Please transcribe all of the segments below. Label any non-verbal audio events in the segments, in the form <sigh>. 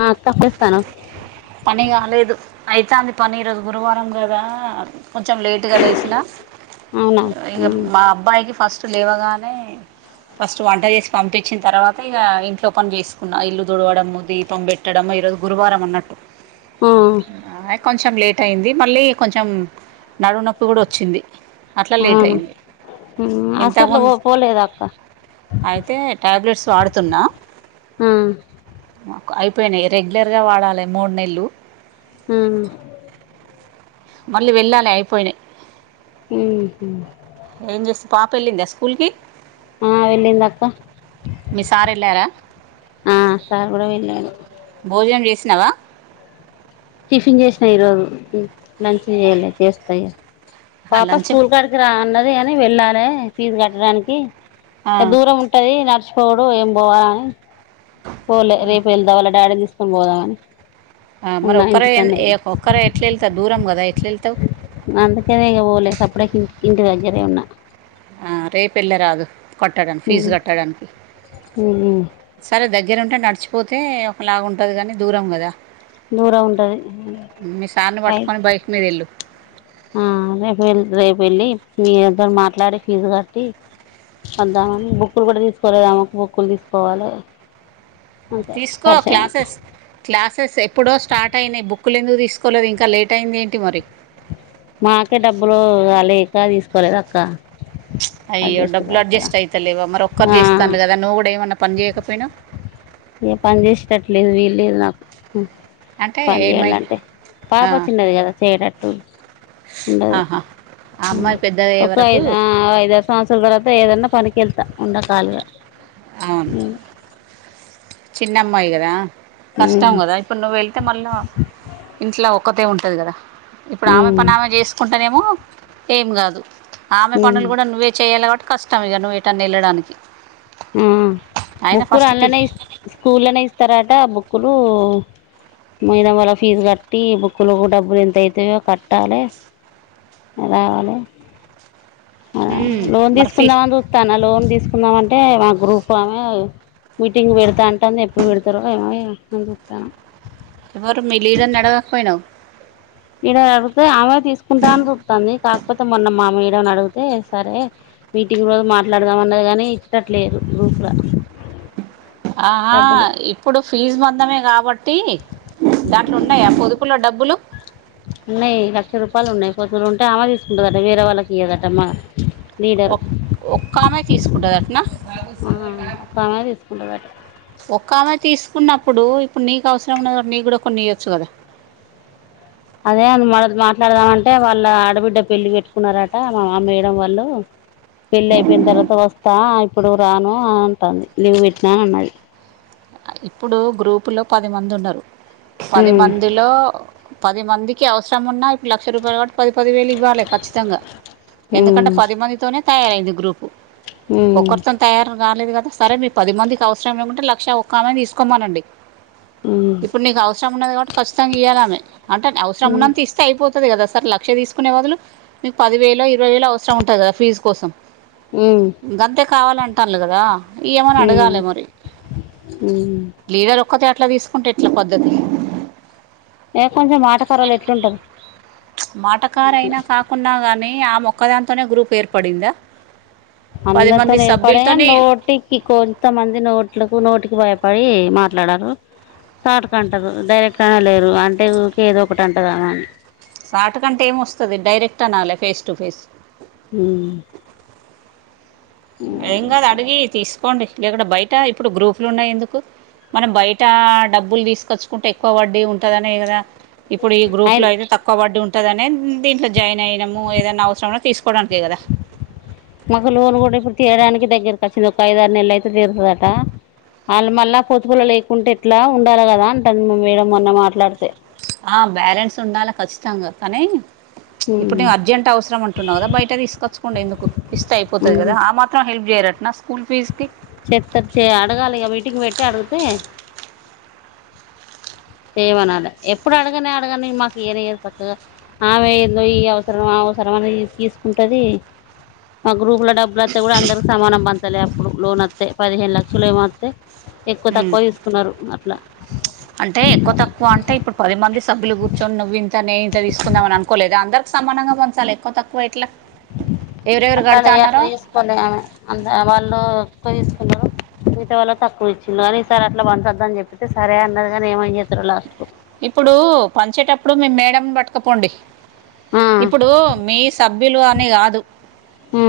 ఆ అక్క చేస్తాను పని కాలేదు అయితంది పని ఈరోజు గురువారం కదా కొంచెం లేటుగా లేసినా అవునా ఇంగ ఉమ్ మా అబ్బాయికి ఫస్ట్ లేవగానే ఫస్ట్ వంట చేసి పంపించిన తర్వాత ఇగ ఇంట్లో పని చేసుకున్న ఇల్లు తుడవడము దీపం పె కట్టడమ ఇ రోజు గురువారం అన్నట్టు ఉమ్ కొంచెం లేట్ అయింది మళ్ళీ కొంచెం నడువు నొప్పి కూడా వచ్చింది అట్లా లేట్ అవును అయింది ఉమ్ హాస్పిటల్ పో ఇంతముందు పోలేదా అక్క అయితే టాబ్లెట్స్ వాడుతున్నా ఆ మాకు అయిపోయినాయి రెగ్యులర్గా వాడాలే మూడు నెల్లు ఆ మళ్ళీ వెళ్ళాలే అయిపోయినాయి మ్ హు ఏం చేస్ పాప వెళ్ళిందా స్కూల్ కి ఆ వెళ్ళిందక్క మీ సార్ వెళ్ళారా ఆ సార్ కూడా వెళ్ళాడు భోజనం చేసినావా టిఫిన్ చేసిన ఈరోజు లంచ్ చేయాలే చేస్త ఇగ ఆహా, పాప లంచ్ స్కూల్ కా రా అన్నది కాని వెళ్ళాలే ఫీజ్ కట్టడానికి ఆ, దూరం ఉం టది నడుచిపోవుడు ఏం పోవాలని పోలే రేపు వెళ్దా వాళ్ళ డాడీని తీసుకొని పోదామని ఆ మరి ఉన్నా ఒక్కరే ఇంటికనే ఏ ఒక్కరే ఎట్ల వెళ్తార్ దూరం కదా ఎట్ల వెళ్తావ్ అందుకనే ఇగ పోలేదు సప్పుడేకి ఇంటి దగ్గరే ఉన్న ఆ రేపెళ్ల్ళ రాదు కట్టడం ఫీజు ఉమ్ కట్టడానికి ఉమ్ సరే దగ్గరూంటే నడిచిపోతే ఒకలాగ ఉంటది కానీ దూరం కదా దూరం ఉంటది మీ సార్ని అయి పట్టుకొని బైక్ మీద వెల్ళు ఆ రేపు వెల్ రేపు వెళ్ళి మీ తోని మాట్లాడి ఫీజు కట్టి పద్దామని బుక్కులు కూడా తీసుకోలేదామేకు బుక్కులు తీసుకుపోవాలి తీసుకో క్లాసెస్ క్లాసెస్ ఎప్పుడో స్టార్ట్ అయినాయి బుక్లు ఎందుకు తీసుకోలేదు ఇంకా లేట్ అయింది ఏంటి మరి మాకే డబ్బులు లేక తీసుకోలేదక్క అయ్యో డబ్బు అడ్జస్ట్ అవుతలేవా మరి ఒక్కరు ఆ చేస్తళ్ళు కదా నువ్వు కూడా ఏమన్నా పని చేయకపోయినవ్ ఇగ పని చేసేటట్టు లేదు వీలు లేదు నాకు మ్ అంటే పని ఏమై చేయాలంటే పాప ఆ, చిన్నది కదా చేయనట్టు చిన్నది ఆహా ఆ మ్ అమ్మాయి పెద్దదయ్యే ఒక వరకు ఐదు ఆ ఐదర్ సంవత్సరాల తర్వాత ఏదన్నా పనికేళ్తా ఉండ కాలీగా అవును చిన్నమ్మాయి కదా కష్టం ఉమ్ కాదా ఇప్పుడు నువెవ్ తే మళ్ళ ఇంట్లో ఒక్కతే ఉంటది కదా ఇప్పుడు ఆమె ఉమ్ పని ఆమె చేసుకుంటేనేమో ఏం కాదు ఆమె పనులు కూడా ఆ నువ్వే చేయాలి కాబట్టి కష్టం ఇగ నువ్వు ఏటన్న వెళ్ళడానికి ఆ అయినా బుక్కులు ఫస్ట్ పిల్ అన్లనే స్కూల్లనే ఇస్తారాట బుక్కులు మేడం వల్ల ఫీజు కట్టి బుక్కులకు డబ్బులు ఎంత అయితయో కట్టాలే రావాలే ఆ ఉమ్, లోన్ మరి ఫీ తీసుకుందామని చు త్తన లోన్ తీసుకుందామంటే మా గ్రూప్ ఆమె మీటింగ్ పెడుతా అంటంది ఎప్పుడు పెడుతారో ఏమో అని చుత్తన ఎవరు మి లీడర్నడగకపోయినావ్ లీడర్ అడిగుతే ఆమె తీసుకుంటా అని చూతంది కాకపోతే మొన్న మా మేడంను అడుగుతే సరే మీటింగ్ రోజు మాట్లాడుదాం అన్నది కాని ఇచ్చటట్లేదు గ్రూపుల ఆహా ఇ ఇప్పుడు ఫీజు మందమే కాబట్టి దాంట్లో ఉన్నాయా పొదుపులో డబ్బులు స ఉన్నాయి లక్ష రూపాయలు ఉన్నాయి కొద్లు ఉంటే అమె తీసుకుంటుందట వేరే వాళ్ళకి ఇయ్యదటమ్మా ఒక్క ఒక్కమె తీసుకుంటది అట్నా ఆ, ఒక ఆమె తీసుకుంటుందట ఒక్క ఆమె తీసుకున్నప్పుడు ఇప్పుడు నీకు అవసరం ఉన్న నీకు కూడా కొన్ని ఇయొచ్చు కదా అదే <unintelligible> మాట్లాడదామంటే వాళ్ళ ఆడబిడ్డ పెళ్ళి పెట్టుకున్నారట మా మా మేడం వాళ్ళు పెళ్లి అయిపోయిన తర్వాత వస్తా ఇప్పుడు రాను అంటంది లీవ్ పెట్టినా అన్నది ఇప్పుడు గ్రూపు లో పది మంది ఉన్నారు పది ఉమ్, మంది ల్ లో పది మందికి అవసరం ఉన్నా లక్ష రూపాయలు కాబట్టి పది పదివేలు ఇవ్వాలి ఖచ్చితంగా ఎందుకంటే ఉమ్, పది మందితోనే తయారయింది గ్రూపు ఉమ్, ఒకరితోని తయారు రాలేదు కదా సరే మీకు పది మందికి అవసరం లేకుంటే లక్ష ఒక్కఆమె తీసుకోమనండి ఉమ్, ఇప్పుడు నీకు అవసరం ఉన్నది కాబట్టి ఖచ్చితంగా ఇయ్యాలామె అంటే అవసరం ఉమ్, ఉన్నంత ఇస్తే అయిపోతది కదా సర్ లక్ష తీసుకునే వదులు మీకు పదివేలో ఇరవై వేలో అవసరం ఉంటది కదా ఫీజ్ కోసం మ్మ్ ఇంకంతే కావాల అంటల్లు కదా ఇయ్యమని అడగాలి మరి మ్మ్ లీడర్ ఒక్కతే అట్లా తీసుకుంటే ఎట్ల పద్దతి ఏ కొంచెం ఆటకారలు ఎట్లుంటారు అట్లా మాటకారైనా కాకున్నా గానీ ఆమొక్కదాంతోనే గ్రూప్ ఏర్పడిందా పది మంది అందరితోనీ ఏర్పడగా సభ్యులతోని నోటికి కొన్ కొంతమంది నోట్లకు నోటికి భయపడి మాట్లాడరు సాటుకు అంటారు డైరెక్ట్ గా అనలేరు అంటే ఊకె ఏదో ఒకటి అంటది ఆమె అని సాటుకు అంటే ఏం వస్తది డైరెక్ట్ అనాలి ఫేస్ టు ఫేస్ మ్మ్ ఏం కాదు అడిగి తీసుకోండి లేకుంటే బయట ఇప్పుడు గ్రూపులు ఉన్నాయి ఎందుకు మనం బయట డబ్బులు తీసుకచ్చుకుంటే ఎక్కువ పడ్డి ఉంటందినే కదా ఇప్పుడు ఈ గ్రూప్ ఆయన లో అయితే తక్ క్కవ వడ్డీ ఉంటదనే దీంట్లో జాయిన్ అయినాము ఏదనా అవసరం ఉన్న తీసుకోవడానికె కదా మాకు లోన్ కూడా ఇప్పుడు తీయడానికి దగ్గరకి వచ్చింది ఒక ఐదు ఆరు నెల్లు అయితే తీరుతుందట వాళ్ళు మళ్ళా పొతుపుల్లలు లేకుంటే ఉండాల కదా అంటాను మా మేడం మొన్న మాట్లాడితే ఆ బ్యాలెన్స్ ఉండాలి ఖచ్చితంగా కానీ ఇప్పుడు నేను అర్జెంట్ అవసరం అంటున్నావు కదా బయట తీసుకొచ్చకుండా ఎందుకు ఇష్ట అయిపోతది కదా ఆ మాత్రం హెల్ప్ చేయరటన స్కూల్ ఫీజ్ కి చెత్తర్ చే అడగాలి ఇగ మీటింగ్ పెట్టి అడిగితే చేయమనాల ఎప్పుడు అడగనే అడగా మాకు ఇయ్యనే ఇయ్యరు సక్కగా ఆమె ఏందో ఈ అవసరం ఆ అవసరం అనేది తీసుకుంటది మా గ్రూపు లో డబ్బు బ్బులోత్తే కూడా అందరికి సమానం పంచలే అప్పుడు లోన్ వత్తే పదిహేను లక్షలు ఏమో వత్తే ఎక్కువ ఉమ్. తక్కువ తీసుకున్నారు అట్లా అంటే ఎక్కువ తక్కువ అంటే ఇప్పుడు పది మంది సభ్యులు కూర్చొని నువ్వు ఇంతనే తీసుకుందామని అనుకోలేదు అందరికి సమానంగా పంచాలి ఎక్కువ తక్కువ ఎట్ల అట్లనే అట్లా తీసుకోలే ఆమె అంత వాళ్ళు ఎక్కువ తీసుకుంటారు మిగతా వాల్లకు తక్కువ ఇచ్చింది కానీ ఈ సారి అట్ల పంచద్దని చెప్పితే సరే అన్నది కానీ ఏమో ఏం చేస్తారు లాస్ట్ ఇప్పుడు పంచేటప్పుడు మీ మేడం బట్టుకపోండి ఇప్పుడు మీ సభ్యులు అని కాదు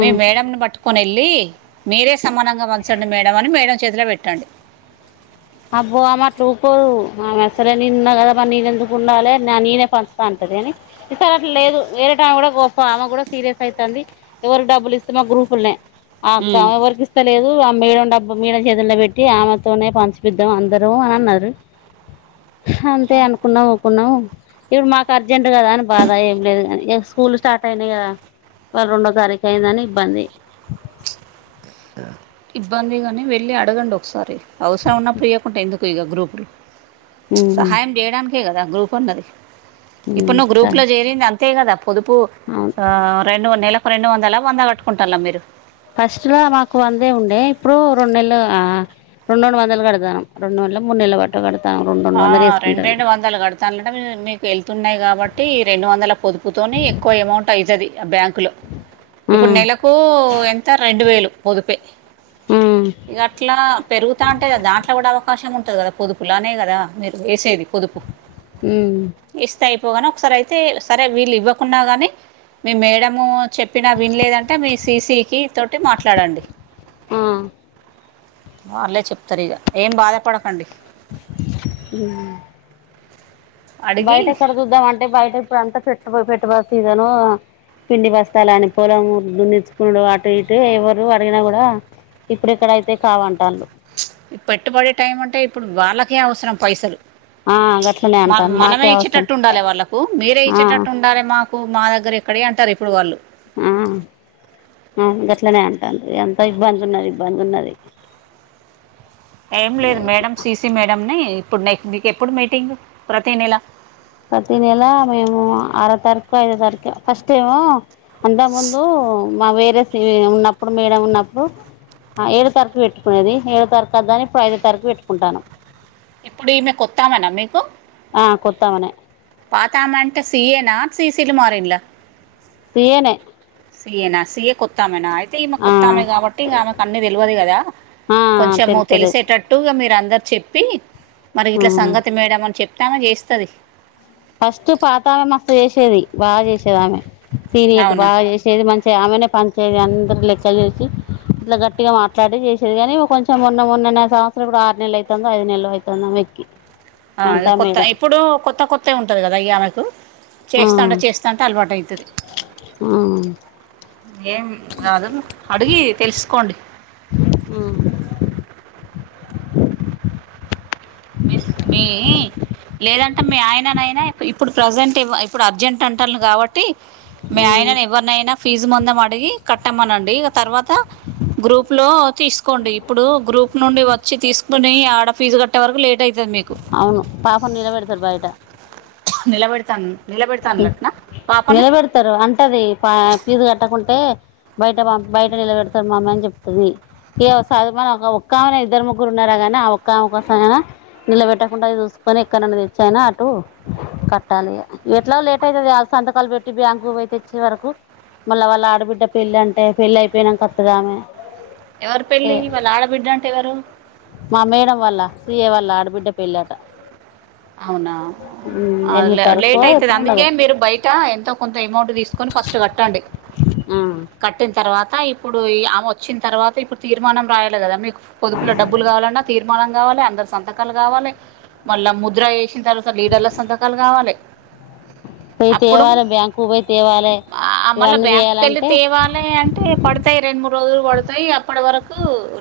మీ మేడని పట్టుకుని ఏ వెళ్ళి మీరే సమానంగా పంచండి మేడం అని మేడం చేతిలో పెట్టండి అబ్బో ఆమె అట్ల ఊకోదు ఆమె సరే నేను ఉన్నా కదా మరి నేను ఎందుకు ఉండాలి నా నేనే పంచుతా అంటది కానీ ఈసారి అట్ల లేదు వేరేటయమ్మ కూడా పో కమె కూడా సీరియస్ అయితంది ఎవరికి డబ్బులు ఇస్తే మా గ్రూపుల్నే ఆ అక్క ఉమ్. ఎవరికి ఇస్తా లేదు ఆ మేడం డబ్బు మేడం చేతుల్లో పెట్టి ఆమెతోనే పంచు పిద్దాం అందరూ అని అన్నారు అంతే అనుకున్నాం కున్నాం ఇప్పుడు మాకు అర్జెంట్ కదా అని బాధ ఏం లేదు గాని ఇగ‌ స్కూల్ స్టార్ట్ అయినాయి కదా ఇయళ్ళ రెండో తారీఖు అయిందని ఇబ్బంది ఇబ్బంది గాని వెళ్ళి అడగండి ఒకసారి అవసరం ఉన్నప్పుడు ఇయ్యకుంటే ఎందు కు ఇగ గ్రూపులు ఉమ్, సహాయం చేయడానికే కదా గ్రూప్ ఉన్నది ఇప్పుడు ఉమ్, నువ్వు సరే గ్రూప్‌లో చేరింది అంతే కదా పొదుపు అవును ఆ రెండు నెల కు రెండు వందల వంద కట్టుకుంటాళ్ళ మీరు ఫస్ట్‌లో మాకు వందే ఉండే ఇప్పుడు రెండు నెల్లు ఆ రెండు రెండు వందలు కడతన్నాం రెండు నెల్లో మూడు నెల్లో బట్టు కడతన్నాం రెండు రెండు వందలు ఎసుకుంటాన్నం దలు కడతాళ్ళంటే మీకు ఎళ్తున్నాయి కాబట్టి ఈ రెండు వందల పొదుపుతోనే ఎక్కువ అమౌంట్ అయితది ఆ బ్యాం కులో ఆ, ఇప్పుడు నెలకు ఎంత రెండు వేలు పొదుపే ఆ, ఇగ అట్లా పెరుగుతాంటే దాంట్లో కూడా అవకాశం ఉంటంది కదా పొదుపులానే క దా మీరు ఎసేది పొదుపు ఉమ్మ్ ఇస్తే అయిపోగాని ఒకసారి అయితే సరే వీళ్ళు ఇవ్వకున్నా గాని మీ మేడము చెప్పినా విన్లేదంటే మీ సీసీకి తోటి మాట్లాడండి ఆ వాళ్లే చెప్తారు ఇగ ఏం బాధపడకండి ఉమ్ అడిగి బయట ఎక్కడ చూద్దామంటే బయట ఇప్పుడంతా పెట్టు పెట్టుబడు సిజను పిండి బస్తాలని పొలం దున్నిచ్చికునుడు అటు ఇటు ఎవరు అడిగినా కూడా ఇప్పుడెక్కడ అయితాయి కావంటాళ్ళు ఈ పెట్టుబడి టైమంటే ఇప్పుడు వాళ్ళకే అవసరం పైసలు ఆ, గట్లనే మ అంటాను మనమే మాకే అవసరం ఇచ్చేటట్టు ఉండాలి వాళ్ళలకు మీరే ఆ, ఇచ్చేటట్టు ఉండాలి మా కు మా దగ్గర ఎక్కడయి అంటారు ఇప్పుడు వాళ్ళు ఆ ఆ గట్లనే అంటళ్ళు ఎంత ఇబ్బందున్నది ఇబ్బంది ఉన్నది ఎం ఏం లేదు మేడం సీసీ మేడంని ఇప్పుడు నెక్ నీక్ ఎప్పుడు మీటింగ్ ప్రతీ నెల ప్రతి నెల మేము ఆరో తారీఖు ఐదో తారీఖు ఫస్ట్ ఏమో అంతకు ముందు మా వేరే సి ఉన్నప్పుడు మేడం ఉన్నప్పుడు ఆ ఏడో తారీకు పెట్టుకునేది ఏడో తారీకు అద్దని ఇప్పుడు ఐదో తారీకు పెట్టుకుంటానం ఇప్పుడు ఈమె కొత్త ఆమెనా మీకు ఆ కొత్తమెనే పాతామె అంటే సీఏనా సీసీలు మారిళ్ళ సీఏనే సీఏనా సీఏ కొత్తామెనా అయి తిమె కుత్తామే కాబట్టి ఇగ ఆమెకు అన్ని తెలువదు కదా కొంచెము తెలుతలేదు తెలిసేట ట్టు ఇగ మీరందరు చెప్పి మరి గిట్లా సంగతి మేడం అని చెప్తే ఆమె చేస్తది ఫస్ట్ పాతామె మస్తు చేసేది బాగా చేసేది ఆమె సీనియర్ట్ అవునా బాగా చే సేది మంచిగా ఆమెనే పంచేది అందరు లెక్కలు చేసి ఇట్లా గట్టిగా మాట్లాడి చేసేది కానీ కొంచెం మొన్న మొన్ననే సంవత్సరం ఇప్పుడు ఆరు నెల్లు అయితుందో ఐదు నెల్లు అయితుందో ఆమెకి ఆ ఇగ కొత్త ఇప్పుడు కొత్త కొత్తగా ఉంటది కదా ఇగ ఆమెకు ఆ చేస్తాంటే చేస్తాంటే అలవాటైతది ఆ ఏం రాదు అడిగి తెలుసుకోండి మ్ మిస్ మీ లేదంటే మీ ఆయననైనా ఇప్పుడు ప్రజెంట్ ఇప్పుడు అర్జెంట్ అంటాలు కాబట్టి ట్టి మీ ఆ ఆయనని ఎవరినైనా ఫీజు ముందం అడిగి కట్టామనండి తర్వాత గ్రూప్లో తీసుకోండి ఇప్పుడు గ్రూప్ నుండి వచ్చి తీసుకుని ఆడ ఫీజు కట్ ట్టే వరకు లేటయ్యి అవును పాపను నిలబెడతారు బయట నిలబెడతాన్ నిలబెడతాన్లట్న పాపని తారు అంటది పా పీజు కట్టకుంటే బయట బయట నిలబెడతారు మమ్మి అని చెప్ తది ఎమో ఒక ఒక్కామెనె ఇద్దరు ముగ్గురు ఉన్నారా గాని ఆ ఒక్కామె కోసం అయిన నిలబెట్టకుండా చూసుకొని ఎక్కడ నుండైన తెచ్చాయినా అటు కట్టాలి ఇగ ఎట్లాగో లేట్ అయితది సంతకాలు పెట్టి బ్యాంకు పోయి తెచ్చే వరకు మళ్ళీ వాళ్ళ ఆడబిడ్డ పెళ్లి అంటే పెళ్లి అయిపోయినాక వత్తదామె ఎవరు పెళ్ళి ఏ వాళ్ళ ఆడబిడ్డ అంటే ఎవరు మా మేడం వల్ల సి ఎ వాళ్ళ ఆడబిడ్డ పెళ్ళట అవునా ఉమ్, అ ఎనిమిది లే లె తారీఖు లేేట్ అయితది ఎప్పుడు అందుకే ఉండదు మీరు బయట ఎంతో కొంత అమౌంట్ తీసుకొని ఫస్ట్ కట్టండి ఆ, కట్టిన తర్వాత ఇప్పుడు ఆమె వచ్చిన తర్వాత ఇప్పుడు తీర్మానం రాయాలి కదా మీకు పొదుపుల డబ్బులు కావాలన్నా తీర్మానం కావాలి అందరు సంతకాలు కావాలి మళ్ళా ము ద్రా వేసిన తర్వాత లీడర్ల సంతకాలు కావాలి పోయి అప్పుడు తేవాలి బ్యాంకు పోయి తేవాలి ఆ మళ్ల ఇవన్నీ బ్యాంకుకెళ్ళి చేయాలంటే తేవాలే అంటే పడతాయి రెండు మూడు రోజులు పడతాయి అప్పటి వరకు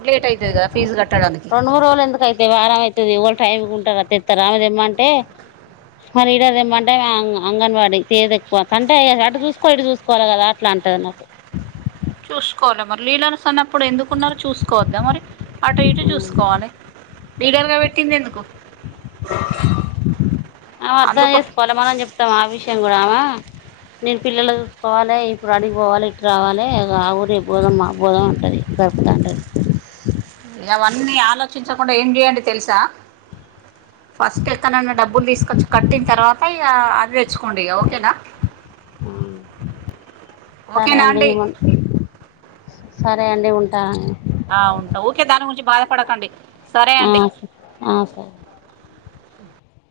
లేట్ అయితదిగ ఫీజు కట్టడానికి నూ రోలు ఎందుకు అయితయ్ వారం అయితది ఇవాళ టైమ్కి ఉంటారా తెత్తార ఆమె తెమ్మంటే మరి ఇడదేమ్మంటే అంగన్ అంగన్వాడీ తేద ఎక్వ అంటే అటు చూసుకో ఇటు చూసుకోవాలి కదా ఇట్లా అంటారు నాకు చూసుకోవాల మర్ లీల్లను తను అప్పుడు ఎందుకున్నారు చూసుకోవద్దా మరి అటు ఇటు చూసుకోవాలే డీగర్గా పెట్టింది ఎందుకు ఆమె అర్థం అందుకో చేసుకోవాలి మనం చెప్తామ ఆ విషయం కూడా ఆమా నేను పిల్లలు చూసుకోవాలి ఇప్పుడు అడిగి పోవాలి ఇటు రావాలి ఆ ఊరు ఏ బోదాం మా బోదం అంటది సప్తాటంది ఇవన్నీ ఆలోచించకుండా ఏం చేయండి తెలుసా ఫస్ట్ ఎక్కన్ననా డబ్బులు తీసుకొచ్చి కట్టిన తర్వాత ఇగ అది కోండి ఇగ ఓకేనా అంటది ఓకేనా అండి సరే అండి ఉంటా ఆ ఉంటా ఓకే దాని గురించి బాధపడకండి సరే ఆ అండి సరే ఆ సరే